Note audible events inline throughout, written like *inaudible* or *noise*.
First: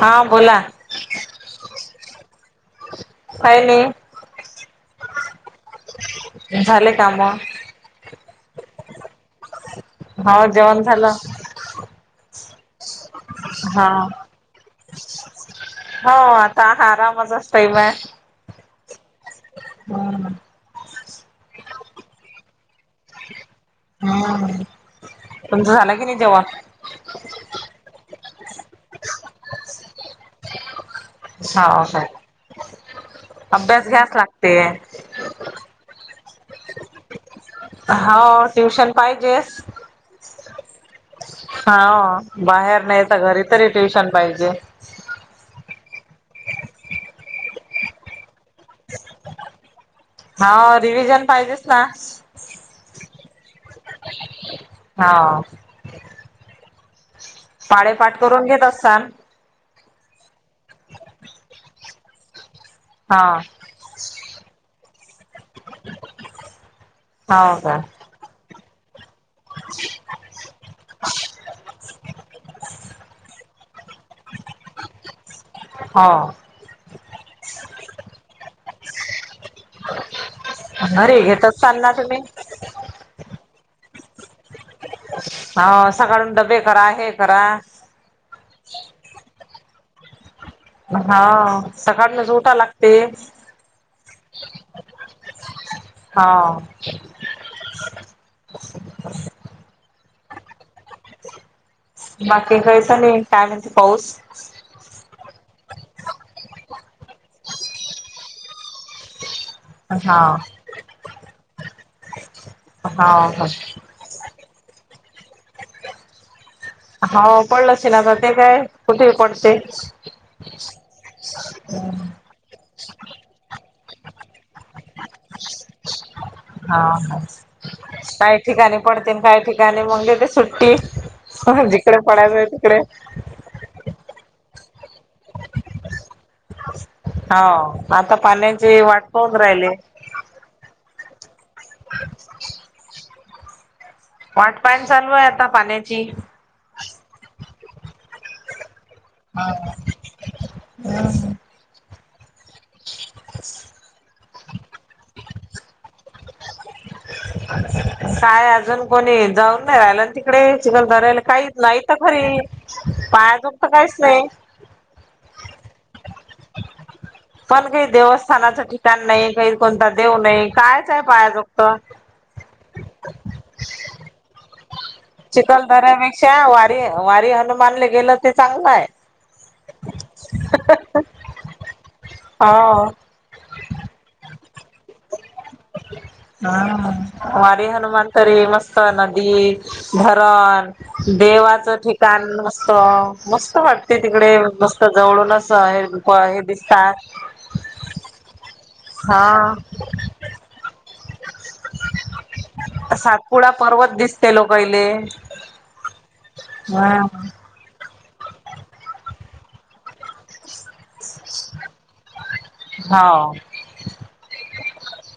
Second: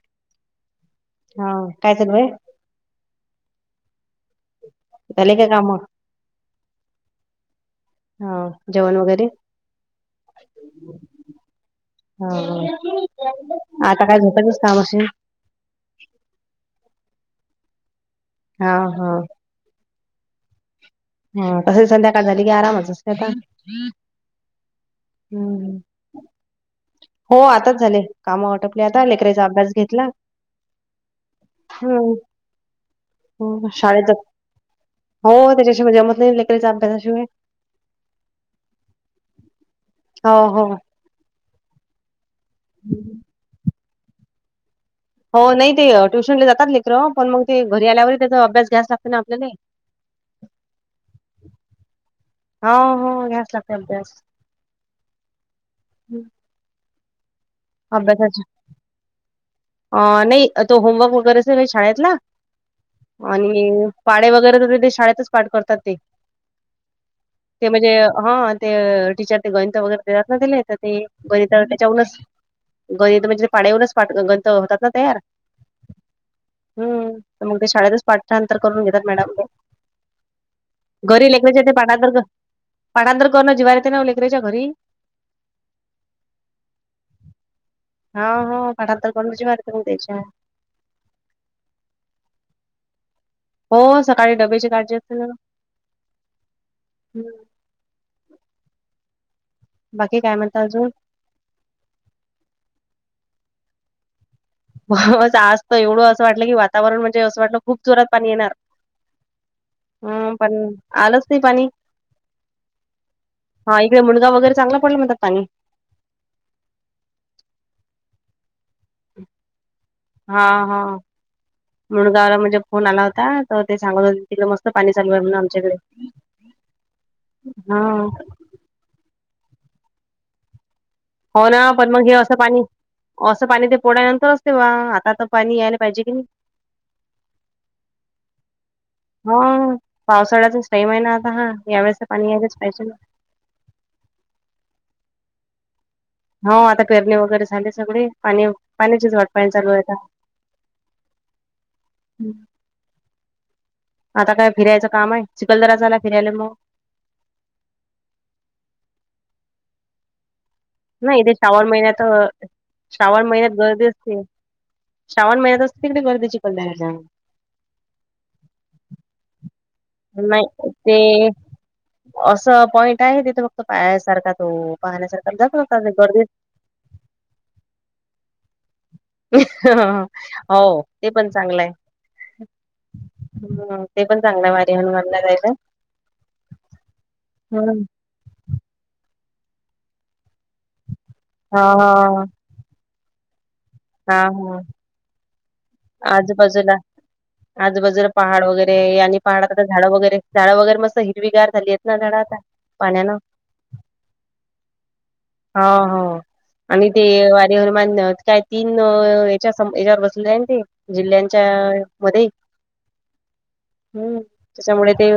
हा बोला होव काय चालु आहे? काय नाही. झाले काय काम झाले काम? हा जेवण वगैरे? हो जेवण झालं. हा हा आता काय घतातच काम असे. हो आता आरामच असतय मग हा हा हम् ह तस संध्याकाळ झाली की आरामच. *unintelligible* हम् तुमचं हम्म झालं की नाही जेवणं? हो आताच झाले काम आटपले आता लेकराचा अभ्यास घेतला. हो हो हम्म हो अभ्यास शाळेत घ्यास जात लागते. हो त्याच्याशिवाय जमत नाही लेकराचे अभ्यासाशिवाय हो ट्युशन पाहिजेस. हो हो हो बाहेर नाही तर घरी तरी ट्युशन पाहिजे. हो नाही ते ट्युशनला जातात लेकर पण मग ते घरी आल्यावरही त्याचा अभ्यास घ्यास लागत ना आपल्याले. हा रिव्हीजन पाहिजेच ना. हो हो घ्यास लागते अभ्यास. होव. पाढे पाठ अभ्यासाचा करून घेत असताल अ नाही तो होमवर्क वगैरे असेल शाळेत ना हा आणि पाढे वगैरे तर तेे शाळेतच पाठ करतात ते हो ते का म्हणजे हा ते टीचर ते गणितं वगैरे देतात ना दिले तर ते गणित त्याच्याहुनच गणित म्हणजे ते पाढ्यावुन पाढ गणित होतात ना तयार हा हम् तर मग ते शाळेतच पाठांतर करून घेतात मॅडम ते घरी घेत लेकरांच्या ते असताल ना पाठांतर तुम्ही तर ग पाढांतर करणं जिवावर येते ना ओ लेकरांच्या घरी ह सकाळुन डबे करा हे करा हा ह पाठांतर करूची बार त्याच्या हा सकाळन उठावं लागते हो सकाळी डबेची काळजी असते न होव बाकी काय म्हणता अजुन बाकी काहीच नाही काय म्हणते पाऊस पाऊस आज तर एवढं असं वाटलं की वातावरण म्हणजे असं वाटलं खूप जोरात पाणी येणार हा हम्म पण आलंच नाही पाणी हां मुडगाव वगैर चांगला पडला म्हणतात पाणी हो पडलं असेल आता ते काय कुठेही पडते हा हा म्हणून ला म्हणजे फोन आला होता तर ते सांगत हो तिथ मस्त पाणी चालू आहे म्हणून आमच्याकडे हा हा काही ठिकाणी पडते काही ठिकाणी मग देते सुट्टी हो ना पण जिकडे मग हे असं पडायचंय पाणी तिकडे पाणी ते पोडाय नंतर असते वा आता तर पाणी यायला पाहिजे की नाही होव आता पाण्याची वाट पाहुन राहिले पावसाळ्याचा टाईम आहे ना आता हा यावेळेसं तर पाणी यायला पाहिजे वाट पाहणं चालू आहे आता पाण्याची हा आता पेरणी वगैरे झाली सगळी. पाणी पाण्याचीच वाट पाहणं चालू आहे आता. हं हं आता काय फिरायचं काम आहे चिखलदरा झाला फिरायला मग काय अजून कोणी जाऊन नाही राहिलं ना ते इकडे नाही चिखलधार्याले इथे काहीच श्रावण नाही तर महिन्यात खरी श्रावण पाया महिन्यात जोगत गर्दी काहीच असते नाही श्रावण महिन्यात च तिकडे गर्दी चिखलदरा च्या पण काही देवस्थानाचं ठिकाण नाही काही कोणता देव नाही कायच आहे पाह्याजोगत असं पॉइंट आहे तिथे फक्त पाहायसारखा तो पाहण्यासारखा जातो आता ते गर्दीत चिखलदऱ्यापेक्षा वारी वारी हनुमानले गेलं ते चांगलं हाय हो ते पण चांगलं हाय हाव हम ते पण चांगलंय वारी हनुमानला जाय वारी हम्म हनुमान तरी मस्त नदी, धरण हा देवाचं ठिकाण मस्त, मस्त वाटते हा तिकडे हा मस्त तं जवळूनंच आहे. आजूबाजूला आजूबाजूला पहाड वगैरे आणि पहाडात हा आता झाडं वगैरे झाडं वगैर मस्त हि हिरवीगार झाली येत ना झाडं आता पाण्यानं सातपुडा पर्वत दिसते लोकायले. हा हो आणि हा ते वारी हनुमान काय तीन याच्या याच्यावर बसले आहे ना ते जिल्ह्यांच्या मध्ये हाव *inaudible* हम्म त्याच्यामुळे ते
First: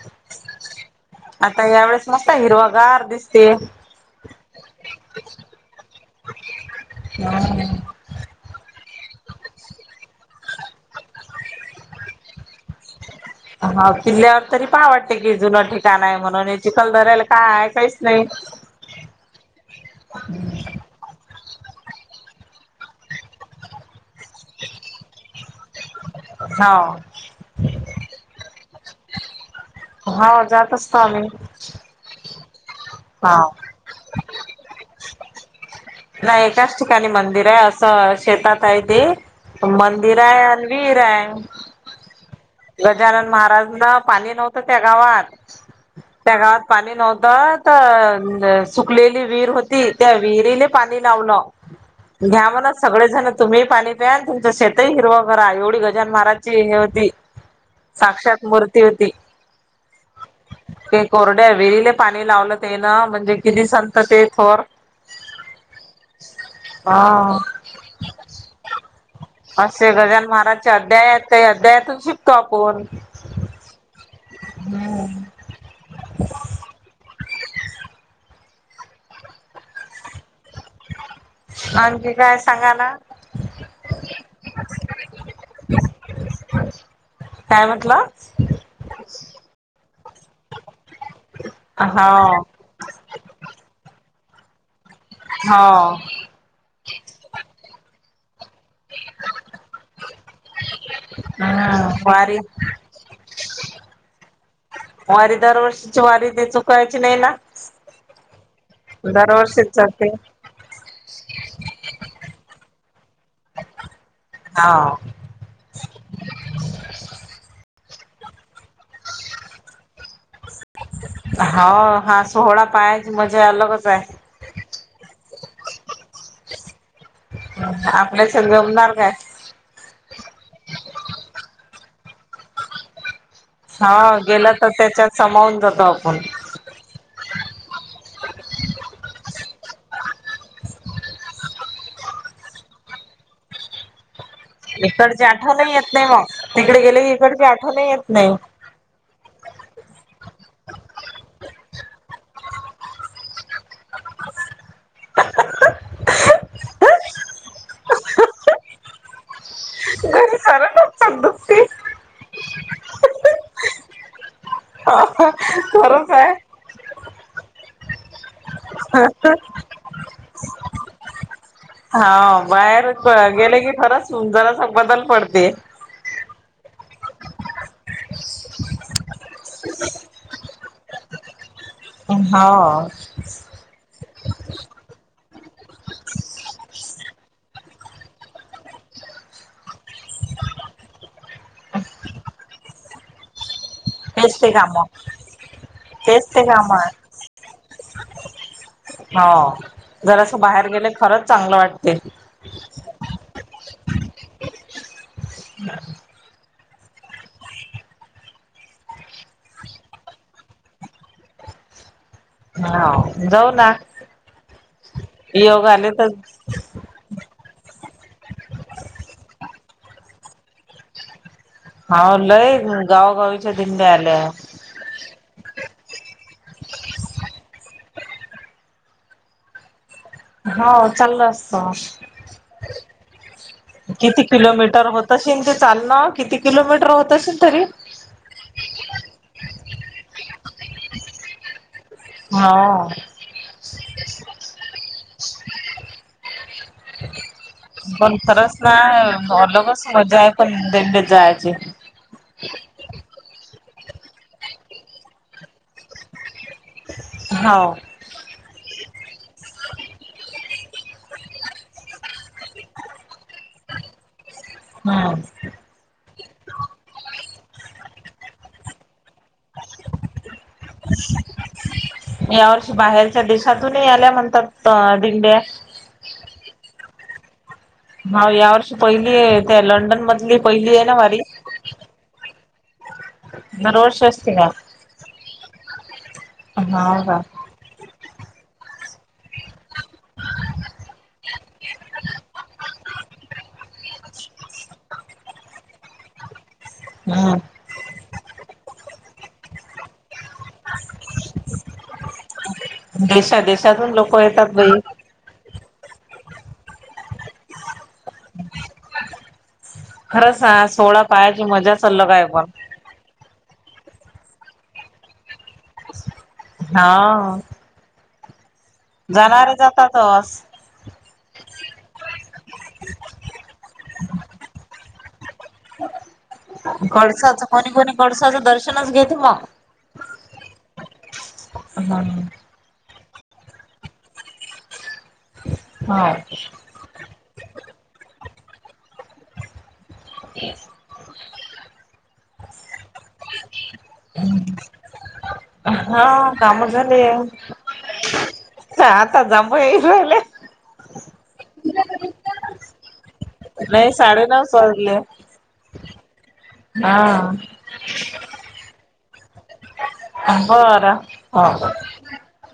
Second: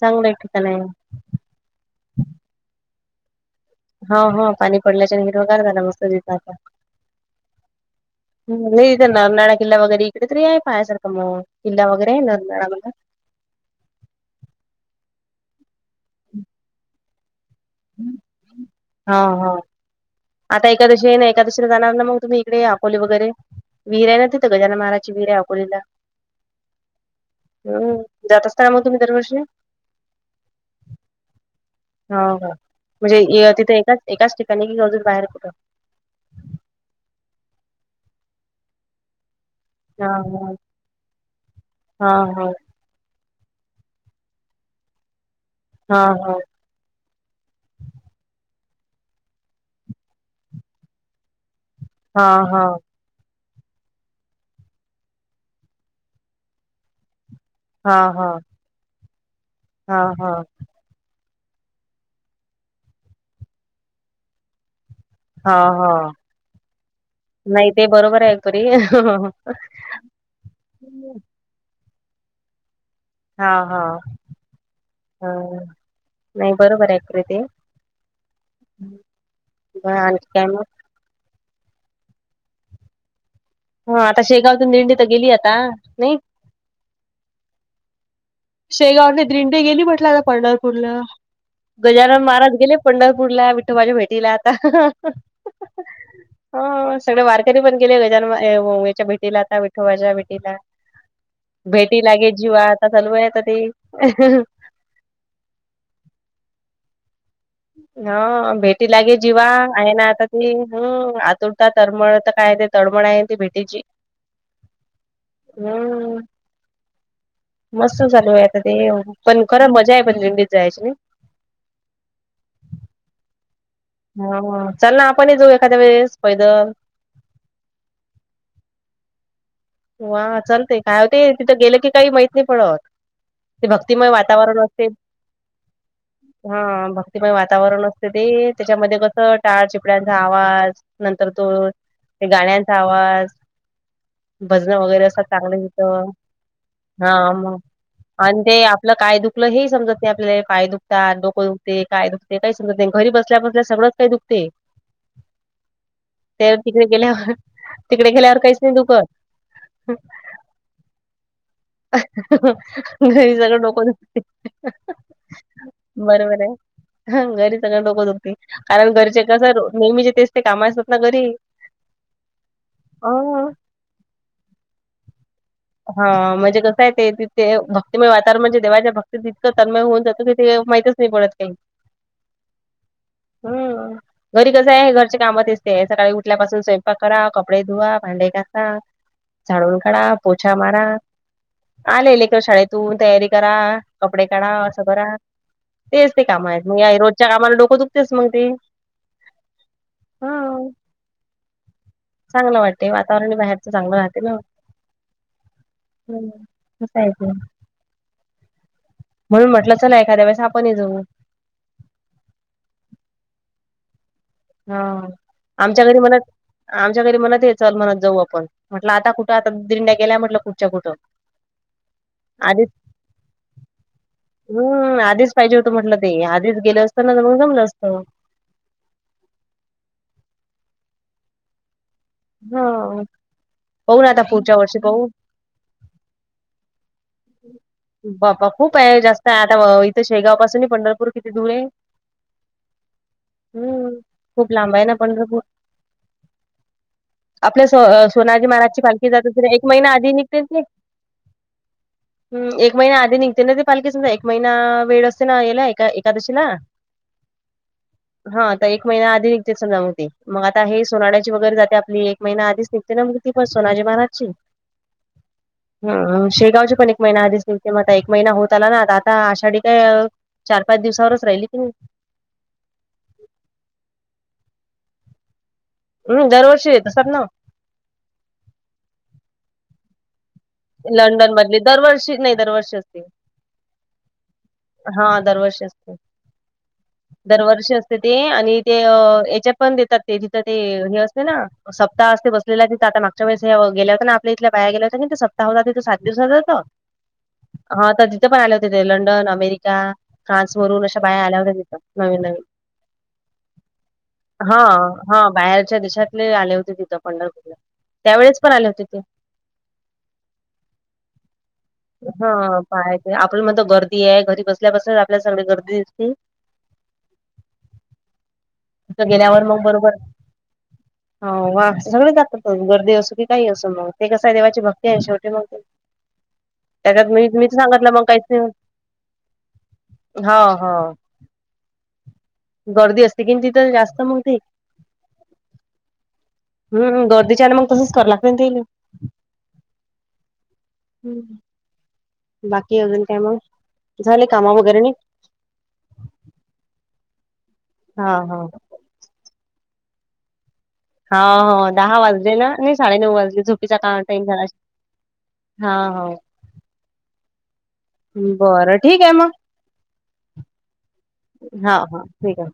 चांगलं ठिकाण आहे. आता यावेेळेस मस्त हिरवा गार दिसते. हो हो पाणी पडल्याच्यान हिरवागार झाला मस्त तिथं आता. हा. नाही इथं नरनाळा किल्ला वगैरे इकडे तर ये. पाहायसारखं मग किल्ला वगैरे आहे नरनाळा म हा किल्ल्यावर तरी पहावं वाटते की जुनं ठिकाण आहे म्हणून हे चिखलदऱ्याला काय हाय काहीच नाही हा हा *inaudible* आता एकादशी आहे ना, एकादशीला जाणार ना मग तुम्ही इकडे अकोली वगैरे? विहिर आहे ना तिथं गजानन महाराजांची विहिर आहे अकोलीला. हावू हम्म जात असता ना मग तुम्ही दरवर्षी? हा जात असतो आम्ही. हं हो हा. म्हणजे तिथे एकाच एकाच ठिकाणी कि अजून बाहेर कुठं? नाही एकाच ठिकाणी मंदिर आहे असं शेतात आहे ते हा मंदिर आहे हा. अन विहीर आहे. हा होय गजानन महाराजना पाणी नव्हतं त्या गावात, हा हा त्या गावात पाणी नव्हतं तं सुकलेली विहीर होती तं त्या विहिरीले पाणी लावलं. हा घ्या हा म्हणा सगळेजणं तुम्ही पाणी प्या आणि तुमच शेतही हिरवा करा एवढी गजानन महाराजची हे होती हा हा हा साक्षात मूर्ती होती हा हा एक *unintelligible* कोरड्या विहिरील पाणी लावलं तेन म्हणजे किती संत ते थोर. हा हो हा नाही ते बरोबर आहे खरी ते गजानन महाराज त्या अध्यायात अध्यायतून शिकतो आपून हा हा ह नाही बरोबर आहे खरं ते बरं आणखी काय मग? आणखी काय सांगा ना हा आता शेगावतून दिंडी तर गेली आता नाही काय म्हटलं? शेगावने दिंडी गेली म्हटलं आता पंढरपूरला, गजानन हो महाराज गेले पंढरपूरला विठाबाच्या भेटीला आता हो हा सगळे वारकरी पण गेले गजानन याच्या भेटीला आता विठोबाच्या भेटीला. हम्म भेटी लागे वारी जीवा आता चालू आहे वारी दरवर्षीची वारी ते चुकायची नाही ना? हा भेटी लागे जीवा दरवर्षीच आहे ना जाते. आता ती हम आतुरता तळमळ तर काय ते तळमळ आहे ती भेटीची. हा हम् मस्त चालू आहे आता ते पण खरं मजा आहे पण दिंडीत जायची ना हा सोहळा पायाच मजा अलगच आहे. ह चल ना आपण जाऊ एखाद्या वेळेस पैदल *unintelligible* आपल्याच जमणार काय? वा चालतेय काय होते तिथं गेलं की काही माहीत नाही पडत ते भक्तिमय हा गेलं वातावरण तर असते त्याच्यात समावून जातो आपण हा भक्तिमय वातावरण असते ते त्याच्यामध्ये कस टाळ चिपड्यांचा आवाज नंतर तो गाण्यांचा आवाज भजन वगैरे असं इकडची चांगलं आठवण येत नाही होेत मग तिकडे गेले की हा इकडची मग आठवण येत नाही आणि ते आपलं काय दुख आपुलं हे समजत नाही आपल्याला पाय हे दुखतात दुखते काय दुखते काही समजत नाही घरी बसल्या बसल्या सगळंच काही दुखते. त्यावर तिकडे गेल्यावर तिकडे गेल्यावर काहीच नाही दुखत. हम् *unintelligible* घरी सगळं डोक दुखतंय. अहह खरंच हाय. आहे घरी सगळ डोकं दुखतंय कारण घरचे कसं नेहमीचे तेच ते काम असतात ना घरी हा बाहेर गेले की खरंच जरास बदल पडते. हा म्हणजे कसं आहे ते ते भक्तीमय वातावरण म्हणजे देवाच्या भक्ती इतक तन्मय होऊन जातो तिथे माहतीच तीच पडत काही. हा हम्म घरी कसं आहे घरचे कामात असते सकाळी उठल्यापासून स्वयंपाक करा, कपडे धुवा, भांडे घासा झाडून काढ, पोछा मारा, आले लेकर शाळेतून तयारी करा. कपडे तेच काढा ते असं काम करा तेच ते काम आहेत मग रोजच्या कामाला डोकं दुखतेस मग ते. हो ह जरासं बाहेर गेले खरंच चांगलं वाटते. चांगलं वाटते वातावरण बाहेरच चांगलं राहते ना. हम् अस हाय ते. म्हणून म्हटलं चला एखाद्या वळेस आपण जाऊ. हा जाऊ ना. हा योग आमच्या आले घरी तर म्हणत आमच्या घरी म्हणत हे चाल म्हणत जाऊ आपण म्हटलं आता कुठं आता दिड्या गेल्याय म्हटलं कुठच्या कुठं. हा लय आधीच गावागावीच्या दिंडे आल्या हम्म आधीच पाहिजे होतं म्हटलं ते आधीच गेले असतना तर मग जमलं असतं. हो चालल असत. हा पाहू ना आता किती पुढच्या वर्षी किलोमीटर पाहू होत शिम चालना किती किलोमीटर होत असेल तरी. बापा खूप आहे जास्त आहे आता इथ शेगाव पासून पंढरपूर किती दूर हे. हा हम्म खूप लांब आहे ना पंढरपूर. आपल्या स पण सोनाजी खरंच ना महाराजची पालखी जात त एक महिना आधी निघते ती जायचे. हम् एक महिना आधी निघते ना ते पालखीच एक महिना वेळ असते ना याला एका एकादशीला. हो हा तर एक महिना आधी निघते समजा म ती मग आता हे सोनळ्याची वगैरे जाते आपली एक महिना आधीच निघते ना ती पण सोनाजी महाराजची. हम्म हम शेगावची पण एक महिना आधीच निघते मता एक महिना होत आला ना आ आता आषाढी काय चार पाच दिवसावरच राहिली की. या वर्षी बाहेरच्या देशातूनही याल्या म्हणतात दिंड्या हम् दरवर्षी येत असतात ना ह या वर्षी पहिली त्या लंडन मधली पहिली आहे ना वारी लंडन मधली दरवर्षी नाही दरवर्षी असते. दरवर्षी असते का? हा दरवर्षी असते हाव का दरवर्षी त ते आणि ते याच्यात पण देतात ते तिथं ते हे असते ना सप्ताहते बसलेल्या आता मागच्या वेळेस गेल्या होत ना आपल्या इथल्या बाया गेल्या होत ते तिथं सात दिवसाचा होत हम्म हा तर तिथे पण आले होते ते लंडन, अमेरिका फ्रान्स वरून अशा बाया आल्या होत्या तिथं नवीन नवीन. देशात देशातून लोकं येतात हा बई. हा बाहेरच्या देशातले आले होते तिथं पंढरपूरला, त्यावेळेस पण आले होते ते. खरंच हा सोळा पायाची मजाच अलग आहे हा पण पहाय येते, आपल्या म्हणत गर्दी आहे घरी बसल्यापासून आपल्याला सगळी गर्दी दिसते. हा तिथं गेल्यावर जाणारे मग बरोबर जातातच. हो, वा सगळे जातात गर्दी असूदे काही असू मग, ते कस आहे देवाची भ ती आहे शेवटी मग त्याच्यात मी कडसाचं मीच कोणी सांगितलं कोणी मग काहीच कडसाचं नाही दर्शनच घेते मग. हा हो हम्म गर्दी असते कि तिथं जास्त मग ते. हा हम्म हम्म, गर्दीच्या आणि मग तसच कराय लागत ना ते. बाकी अजून काय मग, झाले कामं वगैरे नि? हा कामं झालीय. हा हा ह आता जांभइ येऊ राहिले. हा, हो दहा वाजले ना नाही साडे नऊ वाजले, झोपी नाही जाता टाईम झाला साडेनऊ असेल. वाजले हाव हा बरं ठीक आहे मग. बरं हो. ठीकय.